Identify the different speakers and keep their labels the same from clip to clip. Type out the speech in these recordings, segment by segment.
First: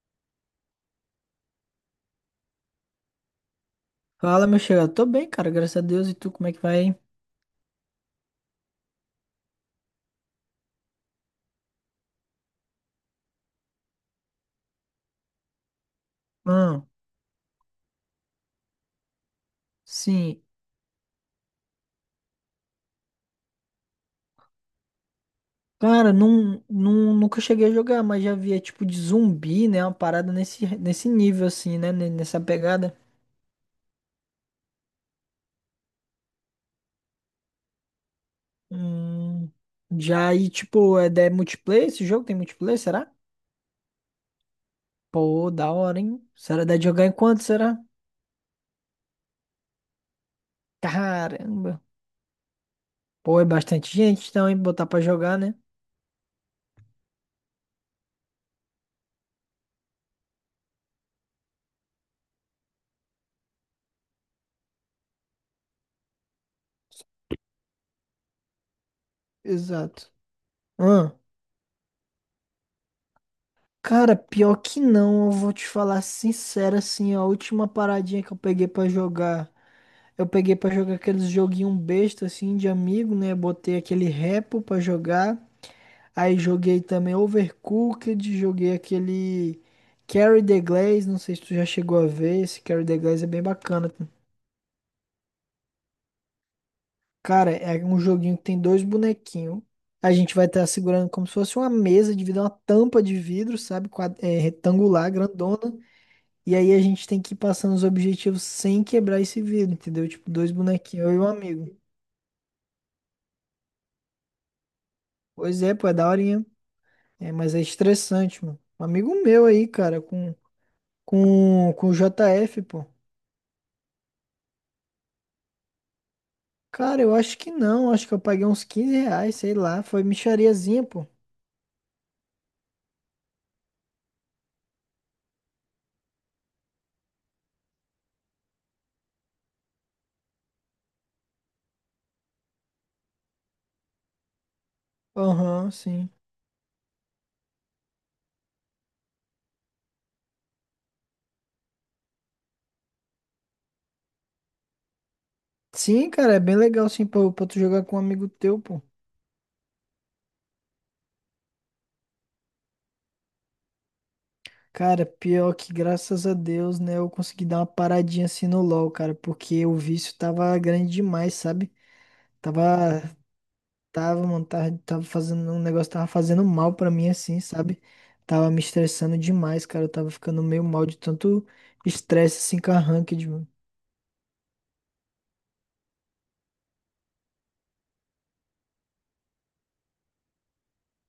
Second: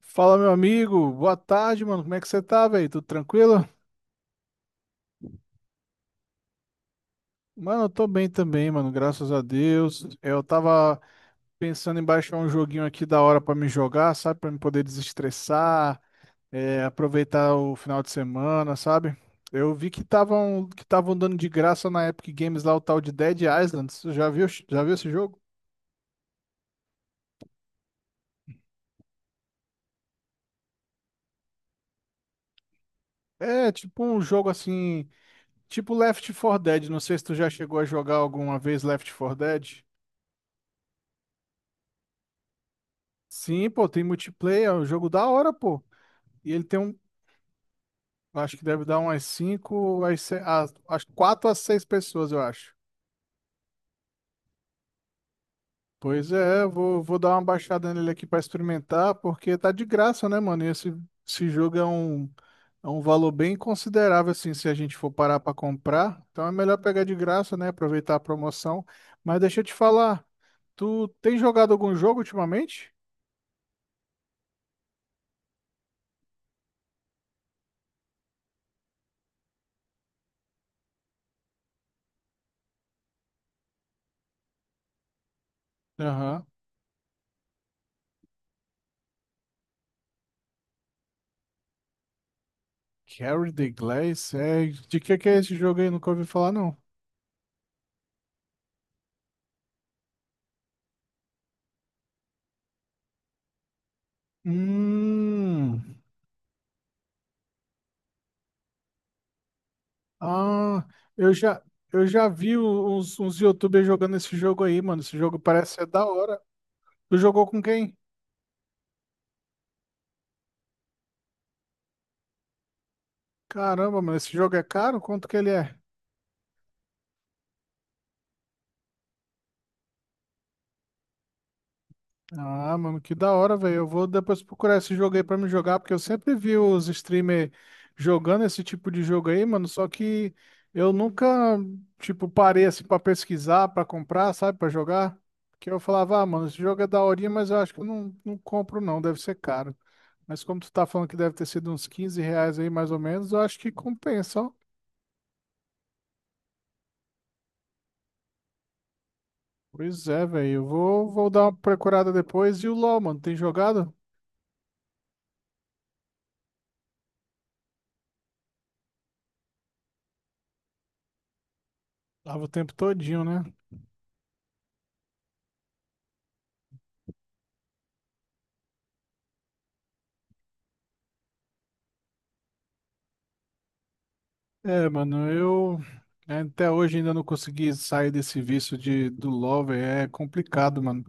Speaker 1: Fala, meu amigo. Boa tarde, mano. Como é que você tá, velho? Tudo tranquilo?
Speaker 2: Fala, meu chegado. Tô bem, cara, graças a Deus. E tu, como é que vai?
Speaker 1: Mano, eu tô bem também, mano. Graças a Deus. É, eu tava pensando em baixar um joguinho aqui da hora pra me jogar, sabe? Pra me poder desestressar,
Speaker 2: Ah,
Speaker 1: é, aproveitar o final de semana, sabe? Eu vi que
Speaker 2: sim.
Speaker 1: estavam dando de graça na Epic Games lá o tal de Dead Island. Você já viu esse jogo?
Speaker 2: Cara, não, nunca cheguei a jogar, mas já vi, é tipo de zumbi, né? Uma parada nesse nível, assim, né? Nessa pegada.
Speaker 1: É, tipo um jogo assim, tipo Left 4 Dead. Não sei se tu já chegou a jogar alguma vez Left 4
Speaker 2: Hum,
Speaker 1: Dead.
Speaker 2: já aí, tipo, é multiplayer? Esse jogo tem multiplayer, será?
Speaker 1: Sim, pô, tem multiplayer, é um jogo da
Speaker 2: Pô,
Speaker 1: hora,
Speaker 2: da
Speaker 1: pô.
Speaker 2: hora, hein?
Speaker 1: E ele
Speaker 2: Será dá
Speaker 1: tem
Speaker 2: de
Speaker 1: um,
Speaker 2: jogar enquanto, será?
Speaker 1: acho que deve dar umas 5, às se- às- às 4 a
Speaker 2: Caramba.
Speaker 1: 6 pessoas, eu acho.
Speaker 2: Pô, é bastante gente, então, hein? Botar pra jogar, né?
Speaker 1: Pois é, eu vou dar uma baixada nele aqui pra experimentar, porque tá de graça, né, mano? E esse jogo é um valor bem considerável, assim, se a gente for parar pra comprar. Então é melhor pegar de graça, né? Aproveitar a promoção. Mas deixa eu te
Speaker 2: Exato.
Speaker 1: falar, tu
Speaker 2: Ahn.
Speaker 1: tem jogado algum jogo ultimamente?
Speaker 2: Cara, pior que não, eu vou te falar sincero assim, ó, a última paradinha que eu peguei pra jogar, eu peguei pra jogar aqueles joguinho besta assim de amigo, né? Botei aquele Repo pra jogar, aí
Speaker 1: Aham.
Speaker 2: joguei também Overcooked, joguei aquele Carry the Glaze, não sei se tu já chegou a ver, esse Carry the Glaze é bem
Speaker 1: Carry the
Speaker 2: bacana.
Speaker 1: Glass, é. De que é esse jogo aí? Nunca ouvi falar, não.
Speaker 2: Cara, é um joguinho que tem dois bonequinhos. A gente vai estar segurando como se fosse uma mesa de vidro, uma tampa de vidro, sabe? Retangular, grandona.
Speaker 1: Hum,
Speaker 2: E aí a gente tem que ir passando os objetivos sem quebrar esse vidro, entendeu? Tipo, dois
Speaker 1: ah,
Speaker 2: bonequinhos, eu e um
Speaker 1: eu já,
Speaker 2: amigo.
Speaker 1: eu já vi uns YouTubers jogando esse jogo aí, mano. Esse jogo
Speaker 2: Pois
Speaker 1: parece
Speaker 2: é,
Speaker 1: ser
Speaker 2: pô, é
Speaker 1: da hora.
Speaker 2: daorinha.
Speaker 1: Tu
Speaker 2: É,
Speaker 1: jogou
Speaker 2: mas
Speaker 1: com
Speaker 2: é
Speaker 1: quem?
Speaker 2: estressante, mano. Um amigo meu aí, cara, com o JF, pô.
Speaker 1: Caramba, mano, esse jogo é caro? Quanto que ele é?
Speaker 2: Cara, eu acho que não. Acho que eu paguei uns R$ 15, sei lá. Foi mixariazinha, pô.
Speaker 1: Ah, mano, que da hora, velho. Eu vou depois procurar esse jogo aí pra me jogar, porque eu sempre vi os streamers jogando esse tipo de jogo aí, mano. Só que eu nunca, tipo, parei assim pra pesquisar, pra comprar, sabe, pra jogar. Porque
Speaker 2: Aham,
Speaker 1: eu
Speaker 2: sim.
Speaker 1: falava, ah, mano, esse jogo é daorinha, mas eu acho que eu não compro, não. Deve ser caro. Mas como tu tá falando que deve ter sido uns R$ 15 aí, mais ou menos, eu acho que compensa, ó.
Speaker 2: Sim, cara, é bem legal, sim, pra tu jogar com um amigo teu, pô.
Speaker 1: Pois é, velho. Eu vou dar uma procurada depois. E o LoL, mano, tem jogado?
Speaker 2: Cara, pior que graças a Deus, né, eu consegui dar uma paradinha assim no LoL, cara, porque o vício tava grande demais, sabe?
Speaker 1: Lava o tempo
Speaker 2: Tava
Speaker 1: todinho, né?
Speaker 2: Tava, mano, tava fazendo um negócio, tava fazendo mal pra mim, assim, sabe? Tava me estressando demais, cara. Eu tava ficando meio mal de tanto estresse, assim, com a ranked, mano.
Speaker 1: É, mano, eu, né, até hoje ainda não consegui sair desse vício do Lover, é complicado, mano.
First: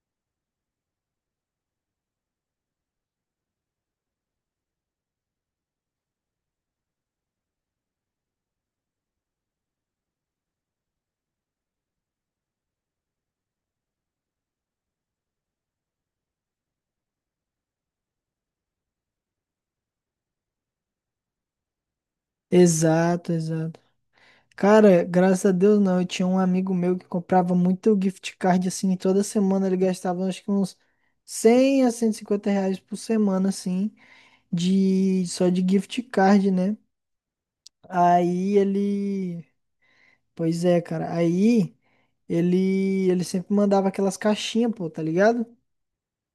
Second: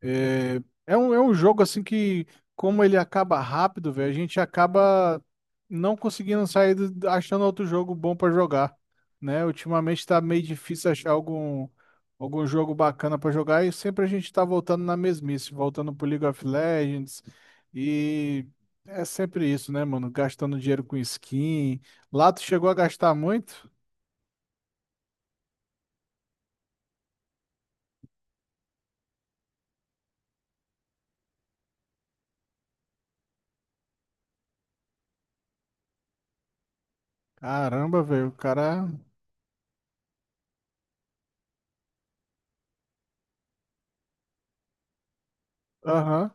Speaker 1: É, é um jogo assim que, como ele acaba rápido, velho, a gente acaba não conseguindo achando outro jogo bom pra jogar, né? Ultimamente tá meio difícil achar algum jogo bacana pra jogar, e sempre a gente tá voltando na mesmice, voltando pro League of Legends, e é sempre isso, né, mano? Gastando dinheiro com skin. Lá tu chegou a gastar
Speaker 2: Exato,
Speaker 1: muito?
Speaker 2: exato. Cara, graças a Deus não. Eu tinha um amigo meu que comprava muito gift card, assim, e toda semana ele gastava acho que uns R$ 100 a R$ 150 por semana, assim, de só de gift card, né?
Speaker 1: Caramba, velho, o
Speaker 2: Aí
Speaker 1: cara.
Speaker 2: ele. Pois é, cara. Aí. Ele sempre mandava aquelas caixinhas, pô, tá ligado?
Speaker 1: Aham.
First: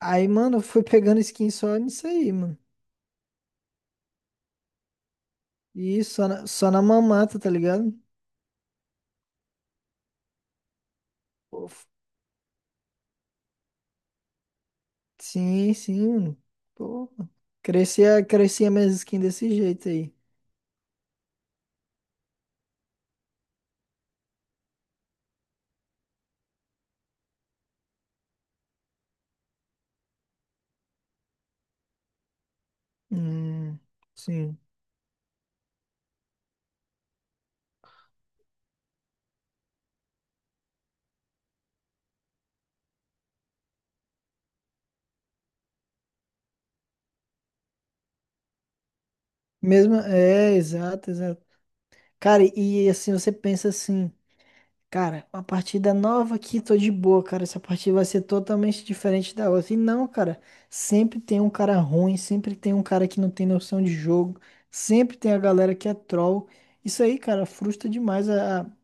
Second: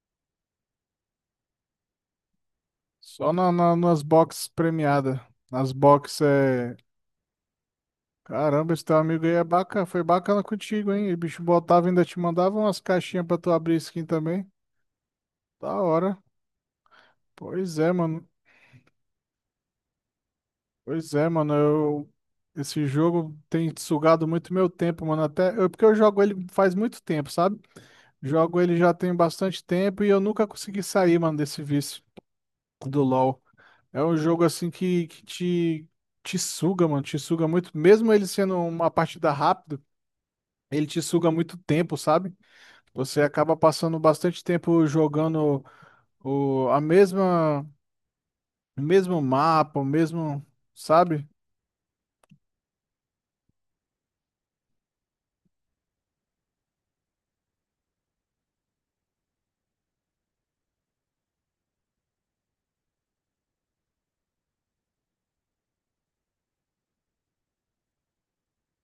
Speaker 2: Aí, mano, eu fui pegando skin só nisso aí, mano.
Speaker 1: Só nas boxes premiadas. Nas
Speaker 2: E
Speaker 1: boxes
Speaker 2: só na, só
Speaker 1: é.
Speaker 2: na mamata, tá ligado?
Speaker 1: Caramba, esse teu amigo aí é bacana. Foi bacana contigo, hein? O bicho
Speaker 2: Pô,
Speaker 1: botava e ainda te mandava umas caixinhas pra tu abrir skin também.
Speaker 2: sim,
Speaker 1: Da
Speaker 2: sim,
Speaker 1: hora.
Speaker 2: mano. Pô,
Speaker 1: Pois é,
Speaker 2: crescia,
Speaker 1: mano.
Speaker 2: crescia minhas skins desse jeito aí.
Speaker 1: Pois é, mano. Eu. Esse jogo tem sugado muito meu tempo, mano. Até eu, porque eu jogo ele faz muito tempo, sabe? Jogo ele já tem bastante tempo e eu nunca consegui sair, mano, desse vício do LoL.
Speaker 2: Hum,
Speaker 1: É um jogo
Speaker 2: sim.
Speaker 1: assim que te suga, mano, te suga muito. Mesmo ele sendo uma partida rápida, ele te suga muito tempo, sabe? Você acaba passando bastante tempo jogando o, a mesma, o mesmo mapa, o
Speaker 2: Mesmo,
Speaker 1: mesmo,
Speaker 2: é, exato,
Speaker 1: sabe?
Speaker 2: exato. Cara, e assim, você pensa assim. Cara, uma partida nova aqui, tô de boa, cara. Essa partida vai ser totalmente diferente da outra. E não, cara, sempre tem um cara ruim, sempre tem um cara que não tem noção de jogo, sempre tem a galera que é troll. Isso aí, cara, frustra demais a, a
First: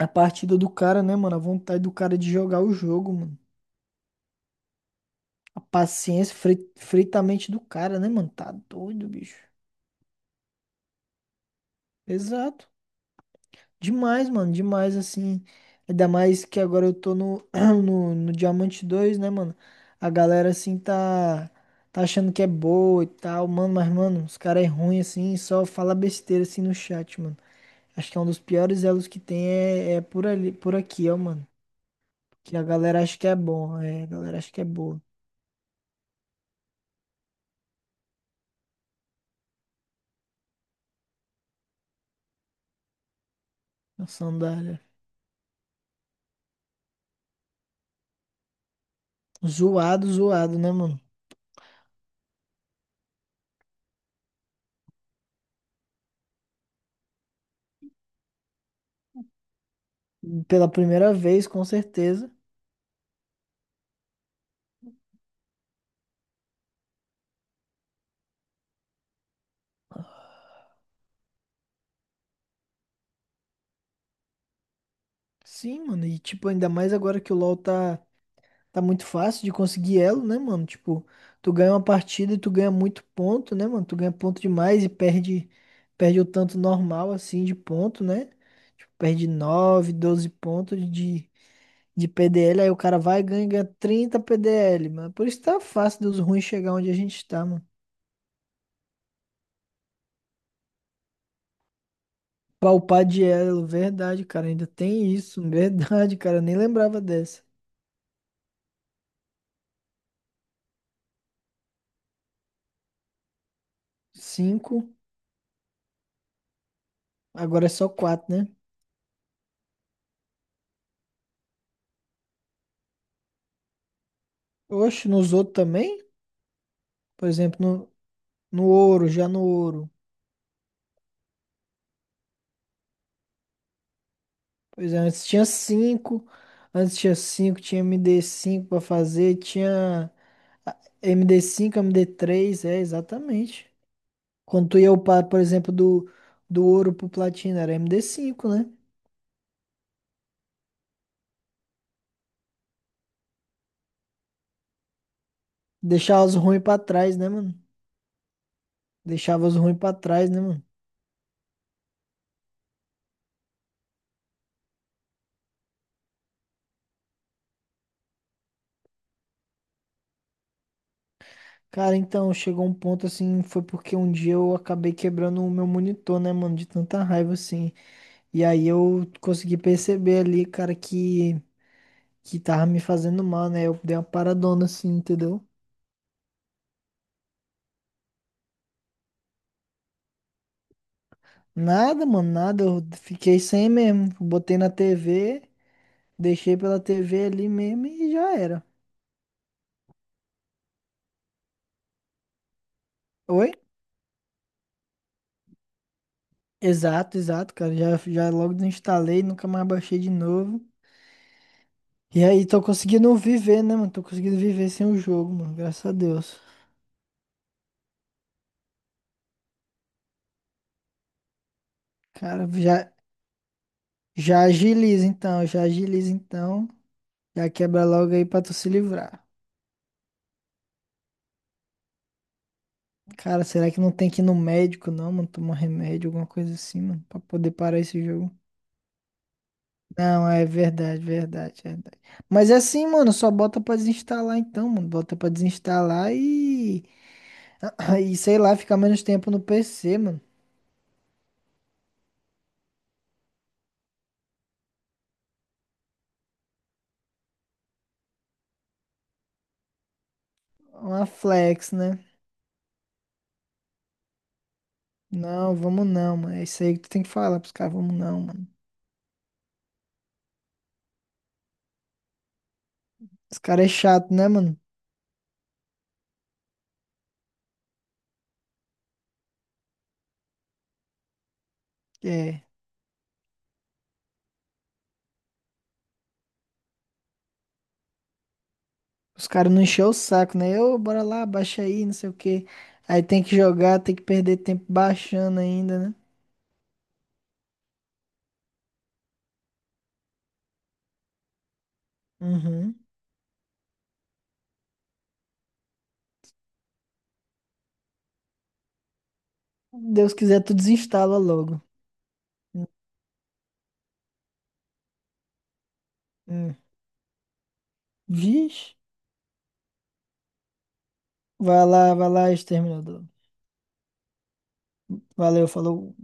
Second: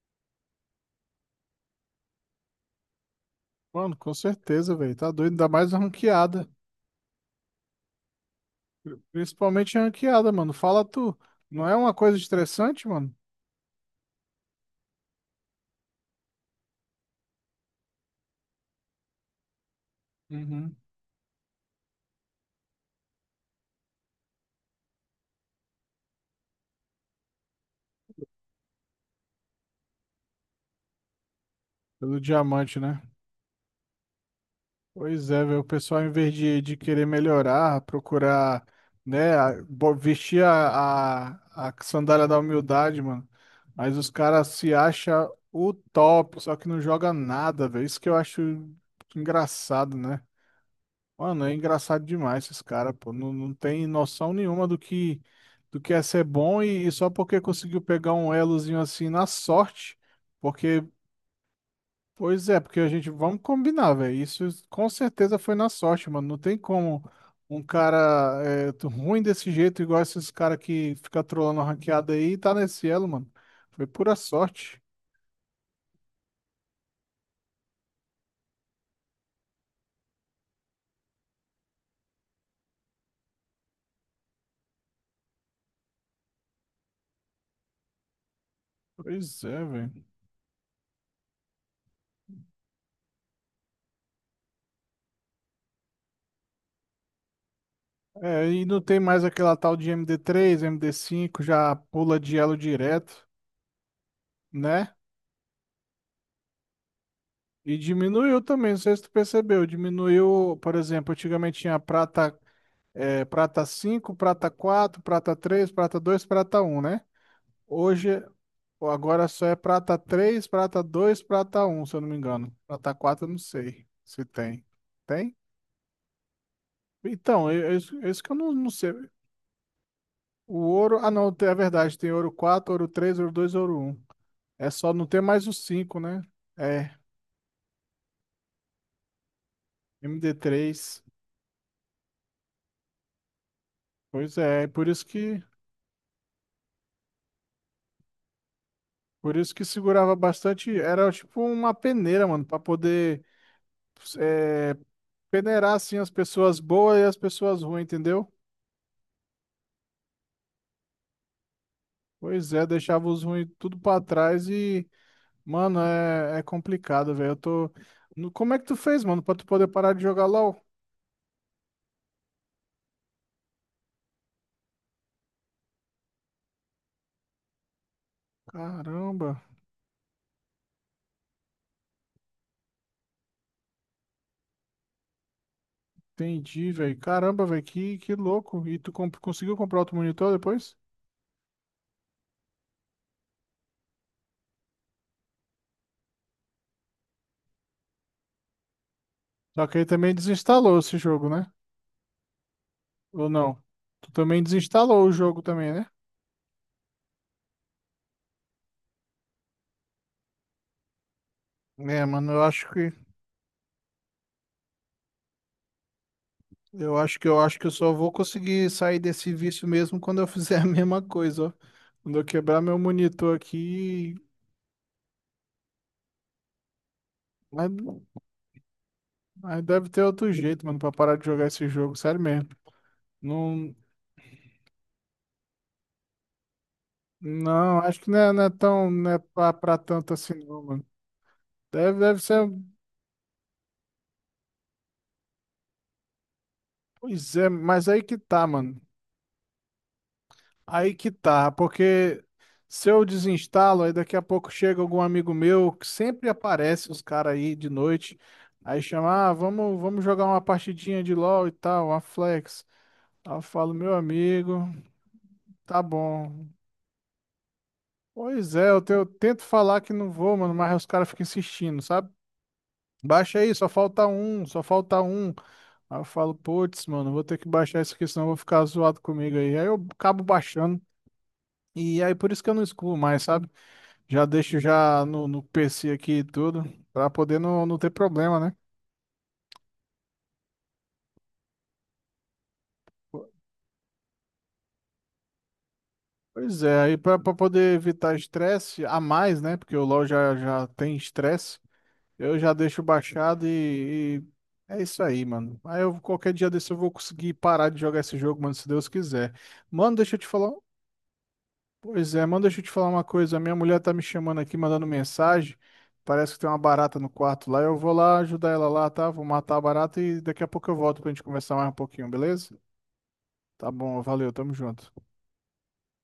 Speaker 2: a partida do cara, né, mano? A vontade do cara de jogar o jogo, mano.
Speaker 1: Mano, com certeza, velho. Tá doido, ainda
Speaker 2: A
Speaker 1: mais
Speaker 2: paciência,
Speaker 1: ranqueada.
Speaker 2: frita a mente do cara, né, mano? Tá doido, bicho.
Speaker 1: Principalmente ranqueada, mano. Fala tu. Não é uma coisa
Speaker 2: Exato.
Speaker 1: estressante, mano?
Speaker 2: Demais, mano, demais, assim. Ainda mais que agora eu tô no, no Diamante dois, né, mano? A galera,
Speaker 1: Uhum.
Speaker 2: assim, tá achando que é boa e tal, mano, mas, mano, os caras é ruim, assim, só fala besteira, assim, no chat, mano. Acho que é um dos piores elos que tem é por ali, por aqui, ó, mano.
Speaker 1: Pelo
Speaker 2: Que a
Speaker 1: diamante, né?
Speaker 2: galera acha que é bom, é, a galera acha que é boa.
Speaker 1: Pois é, velho, o pessoal, em vez de querer melhorar, procurar, né, vestir a sandália da humildade, mano. Mas
Speaker 2: A
Speaker 1: os caras se
Speaker 2: sandália.
Speaker 1: acham o top, só que não joga nada, velho. Isso que eu acho engraçado,
Speaker 2: Zoado,
Speaker 1: né?
Speaker 2: zoado, né, mano?
Speaker 1: Mano, é engraçado demais esses caras, pô. Não, não tem noção nenhuma do que é ser bom, e só porque conseguiu pegar um elozinho assim na sorte.
Speaker 2: Pela
Speaker 1: Porque
Speaker 2: primeira vez, com certeza.
Speaker 1: Pois é, porque a gente, vamos combinar, velho. Isso com certeza foi na sorte, mano. Não tem como um cara ruim desse jeito, igual esses caras que fica trolando a ranqueada aí, tá nesse elo, mano. Foi pura sorte.
Speaker 2: Sim, mano, e, tipo, ainda mais agora que o LoL tá muito fácil de conseguir elo, né, mano? Tipo, tu ganha uma partida e tu ganha muito ponto, né, mano? Tu ganha ponto demais e perde o tanto normal assim de ponto, né? Tipo, Perde
Speaker 1: Pois é,
Speaker 2: nove,
Speaker 1: velho.
Speaker 2: 12 pontos de PDL, aí o cara vai ganhar 30 PDL, mano. Por isso tá fácil deus ruim chegar onde a gente está, mano.
Speaker 1: É, e não tem mais aquela tal de MD3, MD5 já pula de elo
Speaker 2: Palpade
Speaker 1: direto,
Speaker 2: elo, verdade, cara. Ainda
Speaker 1: né?
Speaker 2: tem isso, verdade, cara. Eu Nem lembrava dessa.
Speaker 1: E diminuiu também, não sei se tu percebeu. Diminuiu, por exemplo, antigamente tinha prata, é, prata cinco, prata
Speaker 2: Cinco,
Speaker 1: quatro, prata três, prata dois, prata um, né?
Speaker 2: agora é só
Speaker 1: Hoje,
Speaker 2: quatro, né?
Speaker 1: agora só é prata três, prata dois, prata um, se eu não me engano. Prata 4 eu não sei se tem.
Speaker 2: Hoje nos
Speaker 1: Tem?
Speaker 2: outro também, por
Speaker 1: Então,
Speaker 2: exemplo no
Speaker 1: isso que eu não,
Speaker 2: No
Speaker 1: não sei.
Speaker 2: ouro, já no ouro.
Speaker 1: O ouro. Ah, não, é verdade. Tem ouro quatro, ouro três, ouro dois, ouro um. É só
Speaker 2: Pois é,
Speaker 1: não ter
Speaker 2: antes tinha
Speaker 1: mais o cinco, né?
Speaker 2: cinco.
Speaker 1: É,
Speaker 2: Antes tinha cinco, tinha MD5 pra fazer, tinha
Speaker 1: md
Speaker 2: ah,
Speaker 1: três
Speaker 2: MD5, MD3, é, exatamente.
Speaker 1: Pois é,
Speaker 2: Quando tu
Speaker 1: por
Speaker 2: ia
Speaker 1: isso
Speaker 2: upar, por
Speaker 1: que.
Speaker 2: exemplo, do ouro pro platina, era MD5, né?
Speaker 1: Por isso que segurava bastante. Era tipo uma peneira, mano, pra poder, é, peneirar assim as
Speaker 2: Deixava os
Speaker 1: pessoas
Speaker 2: ruins pra
Speaker 1: boas e
Speaker 2: trás,
Speaker 1: as
Speaker 2: né, mano?
Speaker 1: pessoas ruins, entendeu?
Speaker 2: Deixava os ruins pra trás, né, mano?
Speaker 1: Pois é, deixava os ruins tudo pra trás, e mano, é complicado, velho. Eu tô. Como é que tu fez, mano, pra tu poder parar de jogar LoL?
Speaker 2: Cara, então, chegou um ponto assim, foi porque um dia eu acabei quebrando o meu monitor, né, mano? De tanta raiva, assim. E aí eu
Speaker 1: Caramba,
Speaker 2: consegui perceber ali, cara, que tava me fazendo mal, né? Eu dei uma paradona assim, entendeu?
Speaker 1: entendi, velho. Caramba, velho, que louco. E tu conseguiu comprar outro monitor depois?
Speaker 2: Nada, mano, nada. Eu fiquei sem mesmo. Botei na TV, deixei pela TV ali mesmo e já era.
Speaker 1: Só que aí também desinstalou esse jogo, né? Ou
Speaker 2: Oi?
Speaker 1: não? Tu também desinstalou o jogo também, né?
Speaker 2: Exato, exato, cara. Já, já logo desinstalei, nunca mais baixei de novo.
Speaker 1: É,
Speaker 2: E
Speaker 1: mano, eu
Speaker 2: aí, tô
Speaker 1: acho que
Speaker 2: conseguindo viver, né, mano? Tô conseguindo viver sem o jogo, mano. Graças a Deus.
Speaker 1: eu acho que eu acho que eu só vou conseguir sair desse vício mesmo quando eu fizer a mesma coisa, ó. Quando eu
Speaker 2: Cara,
Speaker 1: quebrar meu monitor aqui.
Speaker 2: já agiliza então, já agiliza então. Já
Speaker 1: Mas,
Speaker 2: quebra logo aí pra tu se livrar.
Speaker 1: mas deve ter outro jeito, mano, pra parar de jogar esse jogo. Sério mesmo.
Speaker 2: Cara, será
Speaker 1: Não,
Speaker 2: que não tem que ir no médico, não, mano? Tomar remédio, alguma coisa assim, mano, pra poder
Speaker 1: não,
Speaker 2: parar
Speaker 1: acho
Speaker 2: esse
Speaker 1: que
Speaker 2: jogo.
Speaker 1: não é tão, não é pra tanto
Speaker 2: Não,
Speaker 1: assim,
Speaker 2: é
Speaker 1: não, mano.
Speaker 2: verdade, verdade,
Speaker 1: Deve,
Speaker 2: verdade.
Speaker 1: deve ser,
Speaker 2: Mas é assim, mano, só bota pra desinstalar então, mano. Bota pra desinstalar e.
Speaker 1: pois é, mas aí
Speaker 2: E
Speaker 1: que
Speaker 2: sei
Speaker 1: tá,
Speaker 2: lá, ficar
Speaker 1: mano.
Speaker 2: menos tempo no PC, mano.
Speaker 1: Aí que tá, porque se eu desinstalo, aí daqui a pouco chega algum amigo meu que sempre aparece os caras aí de noite, aí chama, ah, vamos jogar uma partidinha
Speaker 2: Uma
Speaker 1: de LoL e
Speaker 2: flex,
Speaker 1: tal,
Speaker 2: né?
Speaker 1: uma flex. Aí eu falo, meu amigo,
Speaker 2: Não,
Speaker 1: tá
Speaker 2: vamos não, mano. É
Speaker 1: bom.
Speaker 2: isso aí que tu tem que falar pros caras, vamos não, mano.
Speaker 1: Pois é, eu tento falar que não vou, mano, mas os caras ficam insistindo, sabe?
Speaker 2: Os
Speaker 1: Baixa aí,
Speaker 2: caras
Speaker 1: só
Speaker 2: é
Speaker 1: falta
Speaker 2: chato, né,
Speaker 1: um,
Speaker 2: mano?
Speaker 1: só falta um. Aí eu falo, putz, mano, vou ter que baixar isso aqui, senão eu vou ficar zoado comigo aí. Aí eu acabo baixando. E aí por isso
Speaker 2: É.
Speaker 1: que eu não excluo mais, sabe? Já deixo já no PC aqui e tudo, pra poder não ter problema, né?
Speaker 2: Os caras não encheu o saco, né? Ô, bora lá, baixa aí, não sei o quê. Aí tem que jogar, tem que perder tempo baixando ainda, né?
Speaker 1: Pois é, aí pra poder evitar estresse a mais, né? Porque o LoL já tem estresse, eu já
Speaker 2: Uhum.
Speaker 1: deixo baixado e é isso aí, mano. Aí eu, qualquer dia desse eu vou conseguir parar de jogar esse jogo, mano, se Deus quiser. Mano,
Speaker 2: Deus
Speaker 1: deixa eu te
Speaker 2: quiser,
Speaker 1: falar.
Speaker 2: tu desinstala logo.
Speaker 1: Pois é, mano, deixa eu
Speaker 2: Hum.
Speaker 1: te falar uma coisa. A minha mulher tá me chamando aqui, mandando mensagem. Parece que tem
Speaker 2: Hum.
Speaker 1: uma barata no quarto lá. Eu vou lá ajudar ela
Speaker 2: Vixe.
Speaker 1: lá, tá? Vou matar a barata e daqui a pouco eu volto pra gente conversar mais um pouquinho,
Speaker 2: Vai lá,
Speaker 1: beleza?
Speaker 2: exterminador.
Speaker 1: Tá bom, valeu, tamo junto.
Speaker 2: Valeu, falou.